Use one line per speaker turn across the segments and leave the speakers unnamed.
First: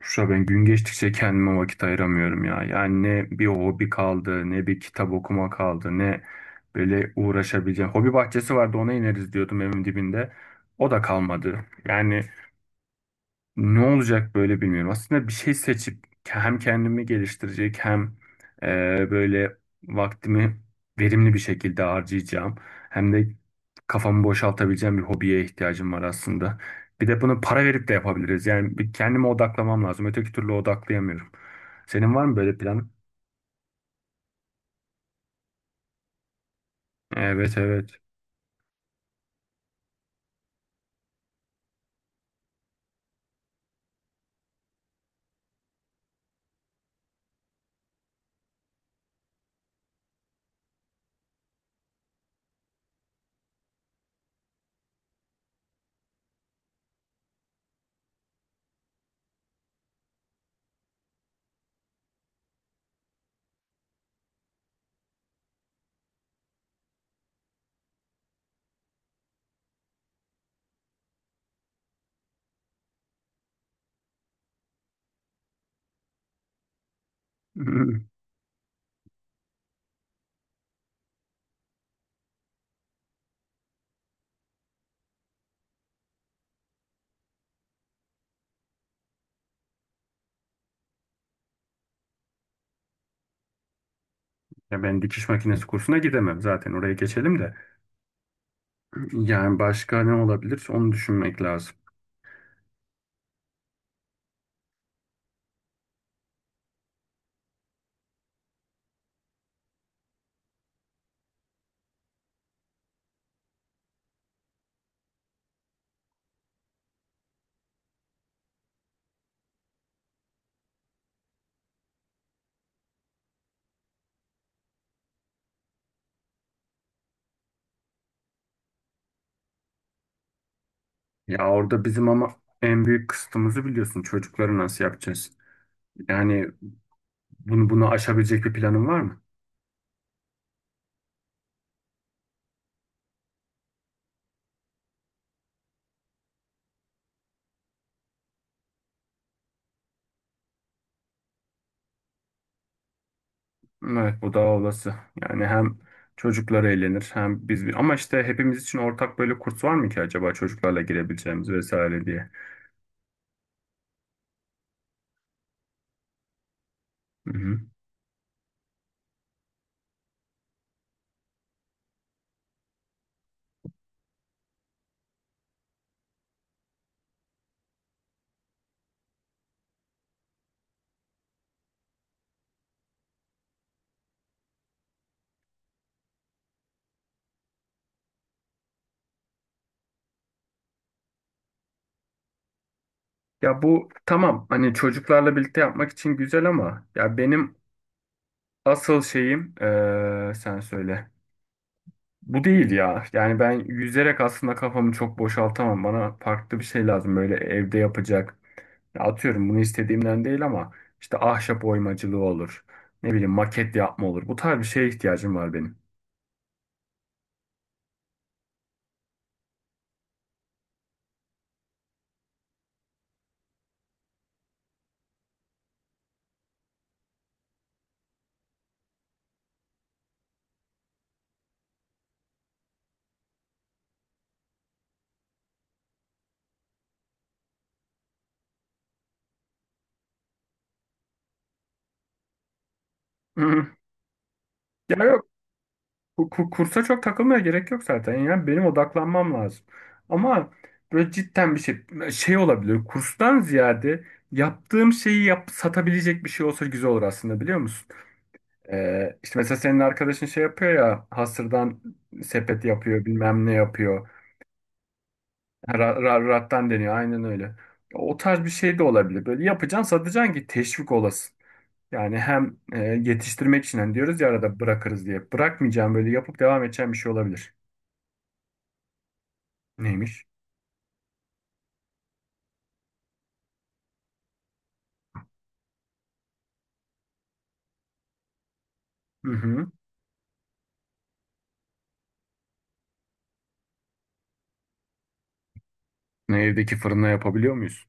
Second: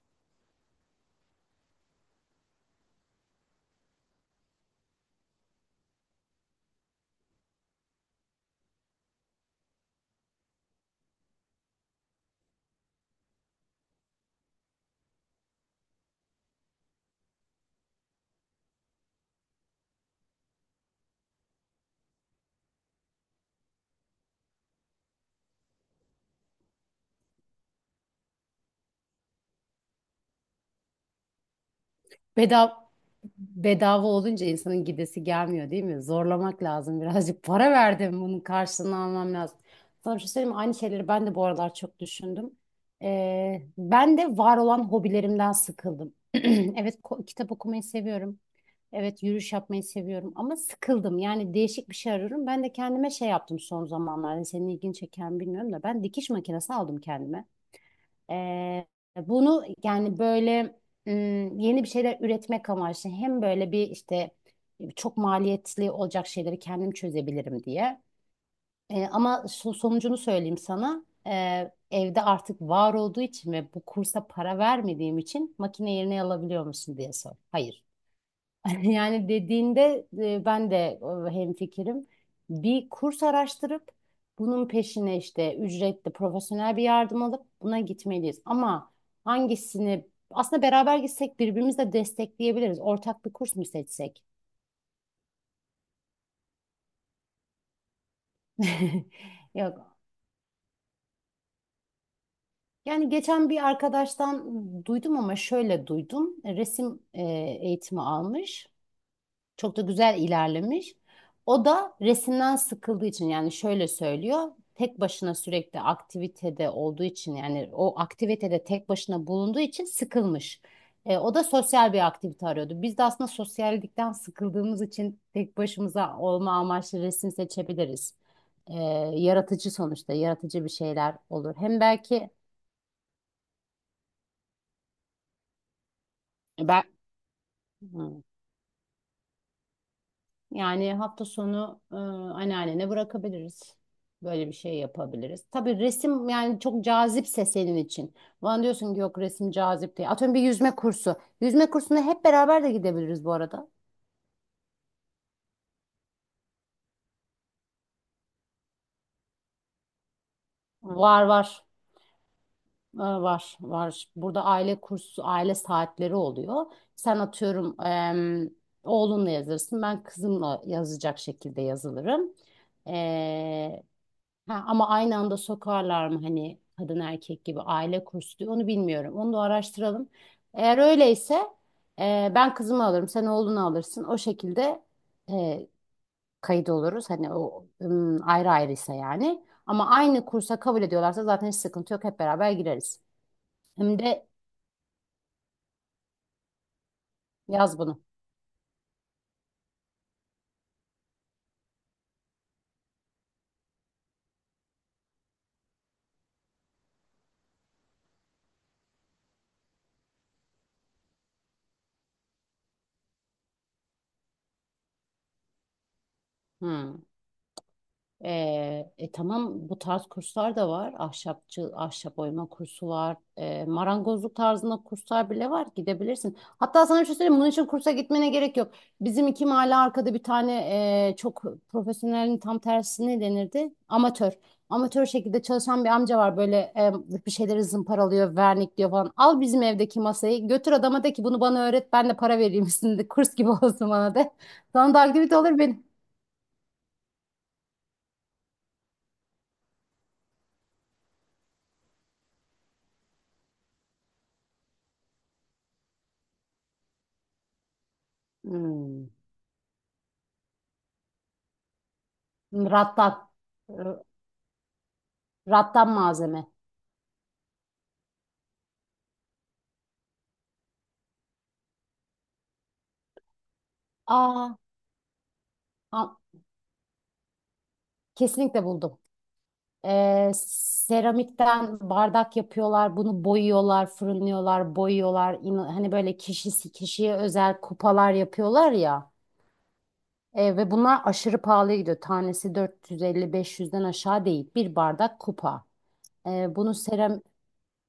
Şura ben gün geçtikçe kendime vakit ayıramıyorum ya. Yani ne bir hobi kaldı, ne bir kitap okuma kaldı, ne böyle uğraşabileceğim. Hobi bahçesi vardı ona ineriz diyordum evin dibinde. O da kalmadı. Yani ne olacak böyle bilmiyorum. Aslında bir şey seçip hem kendimi geliştirecek hem e, böyle vaktimi verimli bir şekilde harcayacağım. Hem de kafamı boşaltabileceğim bir hobiye ihtiyacım var aslında. Bir de bunu para verip de yapabiliriz. Yani bir kendime odaklamam lazım. Öteki türlü odaklayamıyorum. Senin var mı böyle plan?
Bedava, bedava olunca insanın gidesi gelmiyor değil mi? Zorlamak lazım birazcık.
Evet,
Para
evet.
verdim bunun karşılığını almam lazım. Sana bir şey söyleyeyim mi? Aynı şeyleri ben de bu aralar çok düşündüm. Ben de var olan hobilerimden sıkıldım. Evet, kitap okumayı seviyorum. Evet, yürüyüş yapmayı seviyorum ama sıkıldım. Yani değişik bir şey arıyorum. Ben de kendime şey yaptım son zamanlarda. Hani senin ilgini çeken bilmiyorum da ben dikiş makinesi aldım kendime. Ee, Bunu yani böyle yeni bir şeyler üretmek amaçlı hem böyle bir işte çok maliyetli olacak şeyleri kendim çözebilirim diye. Ama sonucunu söyleyeyim sana. Evde artık var olduğu için ve bu kursa para vermediğim için makine yerine alabiliyor musun diye sor. Hayır. Yani dediğinde ben de hemfikirim. Bir kurs araştırıp bunun peşine işte ücretli profesyonel bir yardım alıp buna gitmeliyiz. Ama hangisini aslında beraber gitsek birbirimizi de destekleyebiliriz. Ortak bir kurs mu seçsek?
Ya ben dikiş makinesi kursuna gidemem zaten, oraya geçelim de. Yani
Yok.
başka ne olabilir onu düşünmek lazım.
Yani geçen bir arkadaştan duydum ama şöyle duydum. Resim eğitimi almış. Çok da güzel ilerlemiş. O da resimden sıkıldığı için yani şöyle söylüyor. Tek başına sürekli aktivitede olduğu için yani o aktivitede tek başına bulunduğu için sıkılmış. O da sosyal bir aktivite arıyordu. Biz de aslında sosyallikten sıkıldığımız için tek başımıza olma amaçlı resim seçebiliriz. E, Yaratıcı sonuçta yaratıcı bir şeyler
Ya
olur. Hem
orada bizim
belki
ama en büyük kısıtımızı biliyorsun. Çocukları nasıl yapacağız? Yani bunu
ben...
aşabilecek bir planın var mı?
yani hafta sonu anneannene bırakabiliriz. Böyle bir şey yapabiliriz. Tabii resim yani çok cazipse senin için. Bana diyorsun ki yok, resim cazip değil. Atıyorum bir yüzme kursu. Yüzme kursuna hep beraber de gidebiliriz bu arada.
Evet, bu daha olası. Yani hem çocuklar eğlenir hem biz, ama işte hepimiz için ortak böyle kurs var mı ki acaba, çocuklarla
Var
girebileceğimiz
var.
vesaire diye.
Var var. Burada aile kursu, aile saatleri oluyor. Sen
Hı hı.
atıyorum oğlunla yazırsın. Ben kızımla yazacak şekilde yazılırım. Ee, Ha, ama aynı anda sokarlar mı hani kadın erkek gibi aile kursu diyor, onu bilmiyorum. Onu da araştıralım. Eğer öyleyse ben kızımı alırım, sen oğlunu alırsın. O şekilde e, kayıt oluruz. Hani o ayrı ayrıysa yani. Ama aynı kursa kabul ediyorlarsa zaten hiç sıkıntı yok. Hep beraber gireriz.
Ya bu
Hem de
tamam, hani çocuklarla birlikte yapmak için güzel ama ya benim
yaz bunu.
asıl şeyim sen söyle. Bu değil ya. Yani ben yüzerek aslında kafamı çok boşaltamam. Bana farklı bir şey lazım, böyle evde yapacak. Ya atıyorum, bunu istediğimden değil ama işte ahşap oymacılığı olur. Ne bileyim maket yapma olur. Bu tarz bir şeye ihtiyacım var benim.
Hmm. Tamam, bu tarz kurslar da var. Ahşapçı, ahşap oyma kursu var. Marangozluk tarzında kurslar bile var. Gidebilirsin. Hatta sana bir şey söyleyeyim. Bunun için kursa gitmene gerek yok. Bizim iki mahalle arkada bir tane çok, profesyonelin tam tersi ne denirdi? Amatör. Amatör şekilde çalışan bir amca var. Böyle bir şeyleri zımparalıyor, vernikliyor falan. Al bizim evdeki masayı. Götür adama de ki bunu bana öğret. Ben de para vereyim üstünde. Kurs gibi
Hı.
olsun bana de. Sana da
Ya yok,
aktivite olur benim.
kursa çok takılmaya gerek yok zaten. Yani benim odaklanmam lazım. Ama böyle cidden bir şey olabilir. Kurstan ziyade yaptığım şeyi yap, satabilecek bir şey olsa güzel olur aslında, biliyor musun?
Hmm.
İşte mesela senin arkadaşın şey yapıyor ya, hasırdan sepet yapıyor
Rattan.
bilmem ne
R-
yapıyor. Ha,
Rattan malzeme.
Rattan deniyor, aynen öyle. O tarz bir şey de olabilir. Böyle yapacaksın satacaksın ki teşvik olasın. Yani hem yetiştirmek için hani diyoruz ya
Aa,
arada bırakırız diye. Bırakmayacağım, böyle
ha-
yapıp devam edeceğim bir şey olabilir.
kesinlikle buldum.
Neymiş?
Seramikten bardak yapıyorlar, bunu boyuyorlar, fırınlıyorlar, boyuyorlar. Hani böyle kişisi kişiye özel kupalar yapıyorlar ya.
Hı hı.
Ve bunlar aşırı pahalıya gidiyor. Tanesi 450-500'den aşağı değil. Bir bardak kupa.
Ne,
Bunu
evdeki fırında
seram.
yapabiliyor muyuz?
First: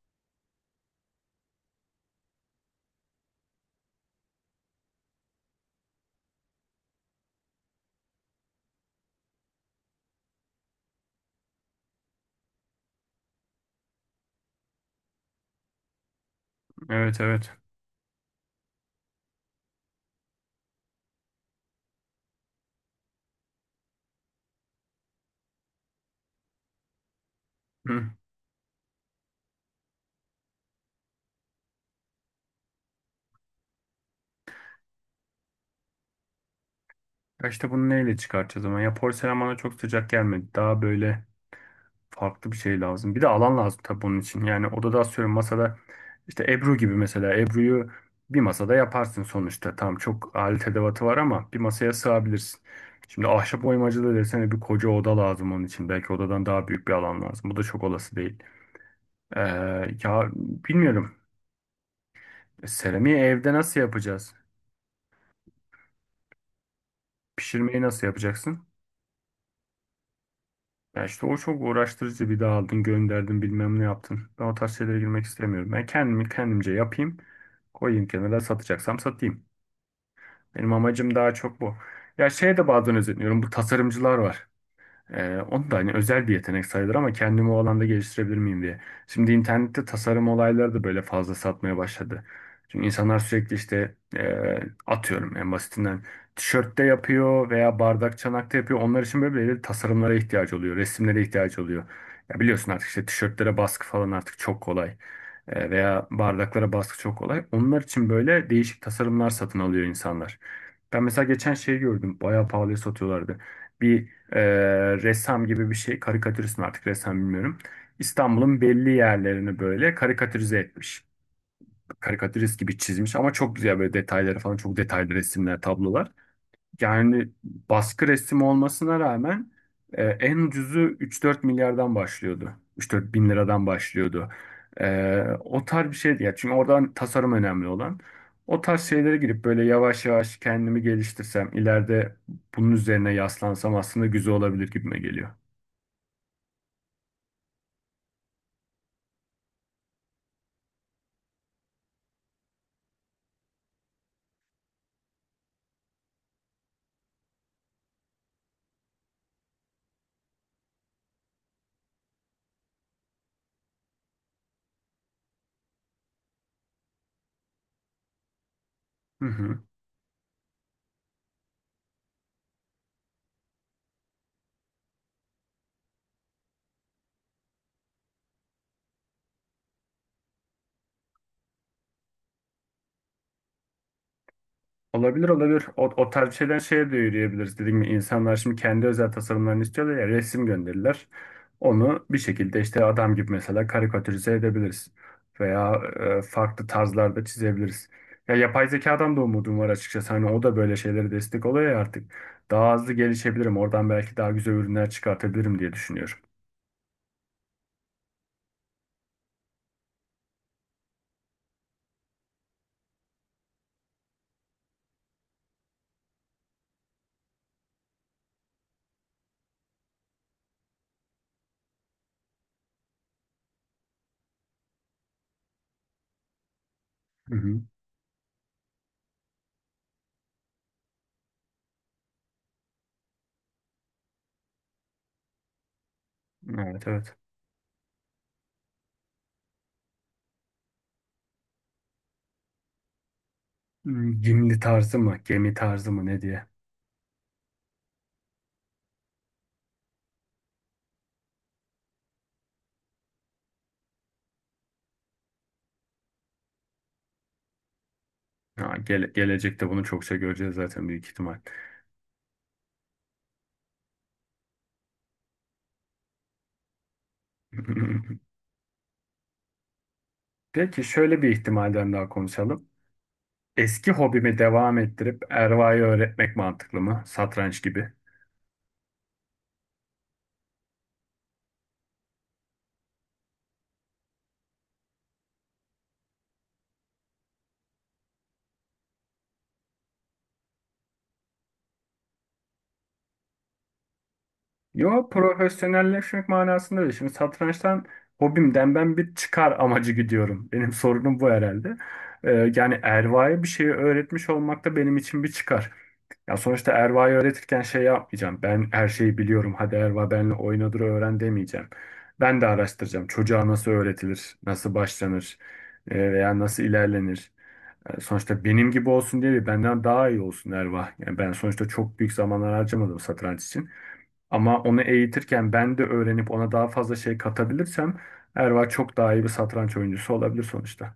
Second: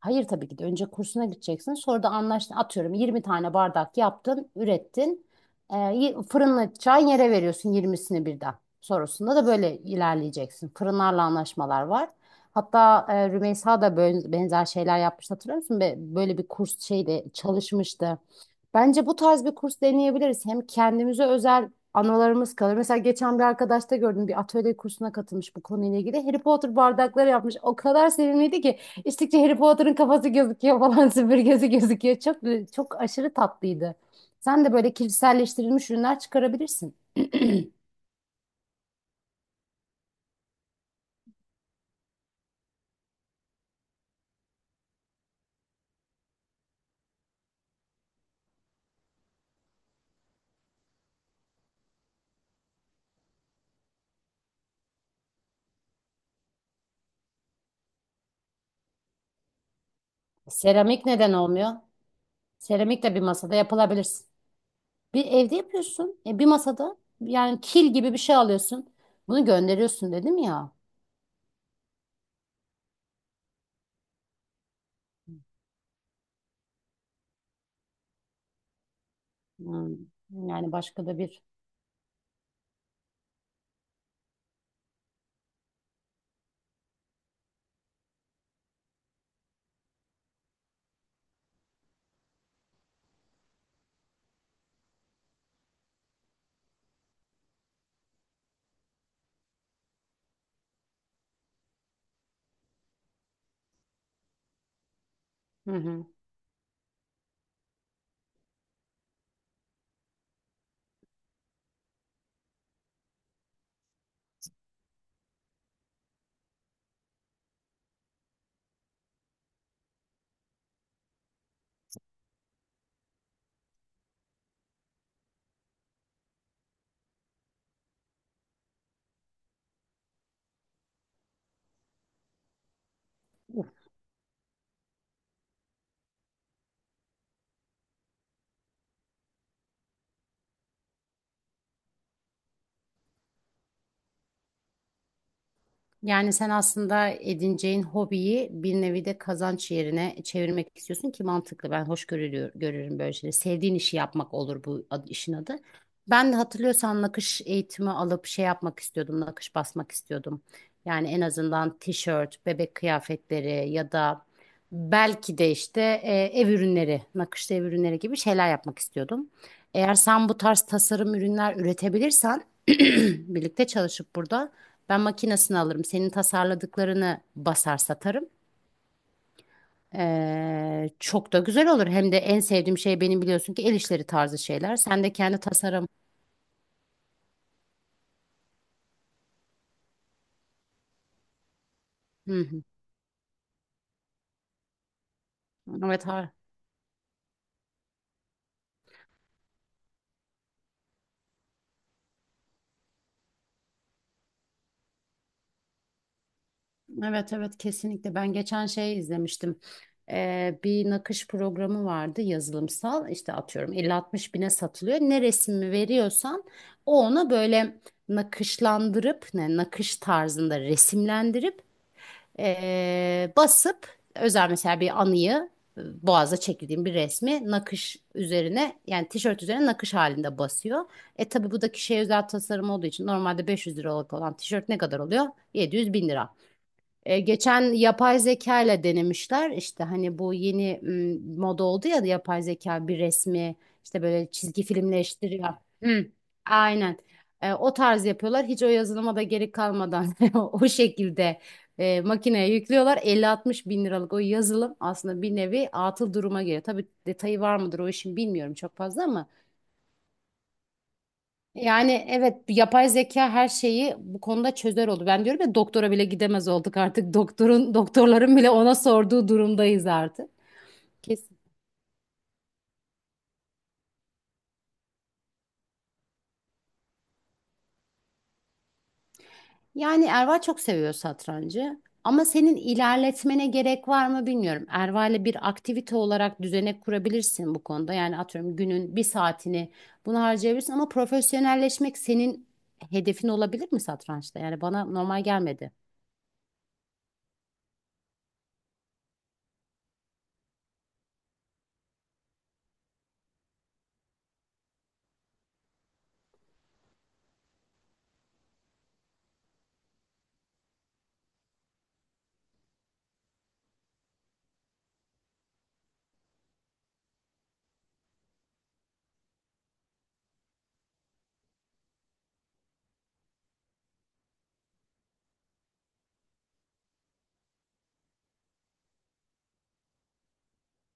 Hayır, tabii ki de önce kursuna gideceksin. Sonra da anlaştın. Atıyorum, 20 tane bardak yaptın, ürettin. Fırınla çay yere veriyorsun 20'sini birden. Sonrasında da böyle ilerleyeceksin. Fırınlarla anlaşmalar var. Hatta Rümeysa da böyle benzer şeyler yapmış, hatırlıyor musun? Böyle bir kurs
Evet,
şeyde
evet.
çalışmıştı. Bence bu tarz bir kurs deneyebiliriz. Hem kendimize özel anılarımız kalır. Mesela geçen bir arkadaşta gördüm, bir atölye kursuna katılmış bu konuyla ilgili. Harry Potter bardakları yapmış. O
Hı.
kadar sevimliydi ki İçtikçe Harry Potter'ın kafası gözüküyor falan süpürgesi gözüküyor. Çok, çok aşırı tatlıydı. Sen de böyle kişiselleştirilmiş ürünler çıkarabilirsin.
Ya işte bunu neyle çıkartacağız ama, ya porselen bana çok sıcak gelmedi. Daha böyle farklı bir şey lazım. Bir de alan lazım tabii bunun için. Yani odada atıyorum, masada işte Ebru gibi, mesela Ebru'yu bir masada yaparsın sonuçta. Tamam, çok alet edevatı var ama bir masaya sığabilirsin. Şimdi ahşap oymacılığı desene bir koca oda lazım onun için. Belki odadan daha büyük bir alan lazım. Bu da çok olası değil. Ee, Ya
Seramik
bilmiyorum.
neden olmuyor? Seramik de
Seramiği
bir
evde
masada
nasıl
yapılabilirsin.
yapacağız?
Bir evde yapıyorsun. Bir masada yani
Pişirmeyi
kil
nasıl
gibi bir şey
yapacaksın?
alıyorsun. Bunu gönderiyorsun dedim ya.
Ya işte o çok uğraştırıcı, bir daha aldın gönderdin bilmem ne yaptın. Ben o tarz şeylere girmek istemiyorum. Ben kendimi kendimce yapayım. Koyayım kenara, satacaksam satayım.
Hmm.
Benim
Yani başka
amacım
da
daha
bir.
çok bu. Ya şeye de bazen özeniyorum. Bu tasarımcılar var. O da hani özel bir yetenek sayılır ama kendimi o alanda geliştirebilir miyim diye. Şimdi internette tasarım olayları da böyle fazla satmaya başladı. Çünkü insanlar sürekli işte atıyorum, en basitinden tişörtte yapıyor veya bardak çanakta yapıyor. Onlar için böyle belirli tasarımlara ihtiyacı oluyor, resimlere ihtiyacı oluyor. Ya biliyorsun artık, işte tişörtlere baskı falan artık çok kolay.
Hı
Veya
hı.
bardaklara baskı çok kolay. Onlar için böyle değişik tasarımlar satın alıyor insanlar. Ben mesela geçen şey gördüm. Bayağı pahalıya satıyorlardı. Bir ressam gibi bir şey. Karikatürist mi artık ressam bilmiyorum. İstanbul'un belli yerlerini böyle karikatürize etmiş. Karikatürist gibi çizmiş ama çok güzel böyle detayları falan. Çok detaylı resimler, tablolar. Yani baskı resmi olmasına rağmen en ucuzu 3-4 milyardan başlıyordu. 3-4 bin liradan başlıyordu. O tarz bir şeydi ya. Çünkü oradan, tasarım önemli olan. O tarz şeylere girip böyle yavaş yavaş kendimi geliştirsem, ileride bunun üzerine yaslansam aslında güzel olabilir gibime geliyor.
Yani sen aslında edineceğin hobiyi bir nevi de kazanç yerine çevirmek istiyorsun ki mantıklı. Ben hoş görülüyor, görürüm böyle şeyleri. Sevdiğin işi yapmak olur bu, işin adı. Ben de hatırlıyorsan nakış eğitimi alıp şey yapmak istiyordum, nakış basmak istiyordum. Yani en azından tişört, bebek kıyafetleri ya da belki de işte ev ürünleri, nakışlı ev ürünleri gibi şeyler yapmak
Hı
istiyordum.
hı.
Eğer sen bu tarz tasarım ürünler üretebilirsen birlikte çalışıp burada. Ben makinesini alırım. Senin tasarladıklarını basar satarım. Çok da güzel olur. Hem de en sevdiğim şey benim biliyorsun ki el işleri tarzı şeyler. Sen de
Olabilir,
kendi
olabilir. O,
tasarım.
o tarz bir şeyden şeye de yürüyebiliriz. Dediğim gibi insanlar şimdi kendi özel tasarımlarını istiyorlar ya, resim gönderirler. Onu bir
Hı
şekilde
hı.
işte adam gibi mesela karikatürize edebiliriz. Veya
Evet,
farklı tarzlarda çizebiliriz. Ya yapay zekadan da umudum var açıkçası. Hani o da böyle şeylere destek oluyor ya artık. Daha hızlı gelişebilirim. Oradan belki daha güzel ürünler çıkartabilirim diye düşünüyorum.
evet, evet, kesinlikle. Ben geçen şey izlemiştim. Bir nakış programı vardı, yazılımsal. İşte atıyorum 50-60 bine satılıyor. Ne resmi veriyorsan o ona böyle nakışlandırıp, ne nakış tarzında resimlendirip basıp özel mesela bir anıyı, boğaza çekildiğim bir
Hı
resmi
hı.
nakış üzerine yani tişört üzerine nakış halinde basıyor. Tabi bu da kişiye özel tasarım olduğu için normalde 500 liralık olan tişört ne kadar oluyor? 700 bin lira.
Evet, evet.
Geçen yapay zeka ile denemişler işte, hani bu yeni moda oldu ya, yapay zeka bir resmi işte
Hmm,
böyle
Gimli
çizgi
tarzı mı?
filmleştiriyor.
Gemi tarzı mı?
Hı,
Ne diye?
aynen. O tarz yapıyorlar hiç o yazılıma da gerek kalmadan. O şekilde makineye yüklüyorlar, 50-60 bin liralık o yazılım aslında bir nevi atıl duruma geliyor. Tabii detayı var mıdır o işin, bilmiyorum
Ha,
çok fazla ama
gelecekte bunu çokça göreceğiz zaten büyük ihtimal.
yani evet, yapay zeka her şeyi bu konuda çözer oldu. Ben diyorum ya, doktora bile gidemez olduk artık. Doktorun doktorların bile ona sorduğu durumdayız artık.
Peki, şöyle bir
Kesin.
ihtimalden daha konuşalım. Eski hobimi devam ettirip Erva'yı öğretmek mantıklı mı? Satranç gibi.
Yani Erva çok seviyor satrancı. Ama senin ilerletmene gerek var mı bilmiyorum. Erva ile bir aktivite olarak düzenek kurabilirsin bu konuda. Yani atıyorum, günün bir saatini bunu harcayabilirsin ama profesyonelleşmek senin hedefin olabilir mi satrançta? Yani bana
Yo,
normal gelmedi.
profesyonelleşmek manasında değil. Şimdi satrançtan, hobimden ben bir çıkar amacı gidiyorum. Benim sorunum bu herhalde. Yani Erva'ya bir şeyi öğretmiş olmak da benim için bir çıkar. Ya sonuçta Erva'yı öğretirken şey yapmayacağım. Ben her şeyi biliyorum, hadi Erva benle oynadır öğren demeyeceğim. Ben de araştıracağım. Çocuğa nasıl öğretilir, nasıl başlanır, veya nasıl ilerlenir. Sonuçta benim gibi olsun diye değil, benden daha iyi olsun Erva. Yani ben sonuçta çok büyük zamanlar harcamadım satranç için. Ama onu eğitirken ben de öğrenip ona daha fazla şey katabilirsem, Erva çok daha iyi bir satranç oyuncusu olabilir sonuçta.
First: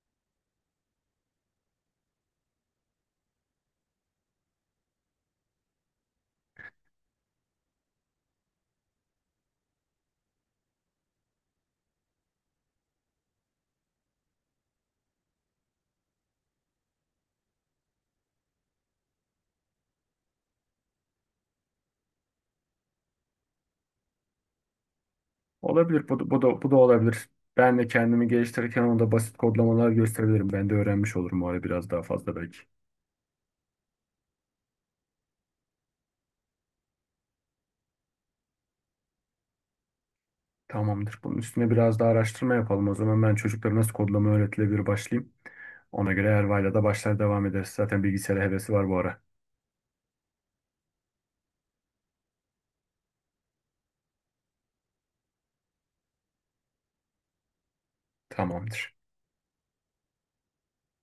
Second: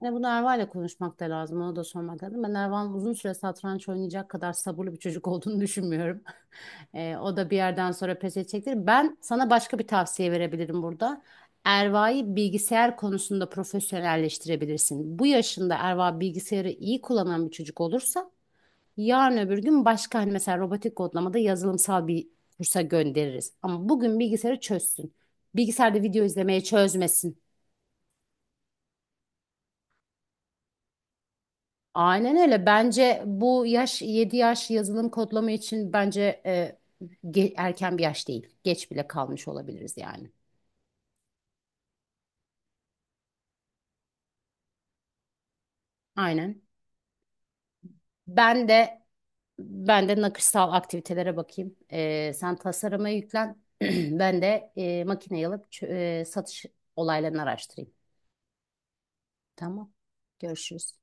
Hani bunu Erva'yla konuşmak da lazım. Ona da sormak lazım. Ben Erva'nın uzun süre satranç oynayacak kadar sabırlı bir çocuk olduğunu düşünmüyorum. O da bir yerden sonra pes edecektir. Ben sana başka bir tavsiye verebilirim burada. Erva'yı bilgisayar konusunda profesyonelleştirebilirsin. Bu yaşında Erva bilgisayarı iyi kullanan bir çocuk olursa yarın öbür gün başka, hani mesela robotik kodlamada yazılımsal bir kursa göndeririz. Ama bugün bilgisayarı çözsün. Bilgisayarda
Olabilir. Bu,
video
da- bu
izlemeye
da bu da olabilir.
çözmesin.
Ben de kendimi geliştirirken ona basit kodlamalar gösterebilirim. Ben de öğrenmiş olurum o ara, biraz daha fazla
Aynen
belki.
öyle. Bence bu yaş, 7 yaş yazılım kodlama için bence erken bir yaş değil. Geç bile kalmış olabiliriz yani.
Tamamdır. Bunun üstüne biraz daha araştırma yapalım. O zaman ben, çocuklara nasıl kodlama öğretilebilir, başlayayım. Ona göre
Aynen.
Erva'yla da başlar devam ederiz. Zaten bilgisayara
Ben
hevesi var bu
de
ara.
ben de nakışsal aktivitelere bakayım. Sen tasarıma yüklen. Ben de makineyi alıp satış olaylarını araştırayım.
Tamamdır.
Tamam. Görüşürüz.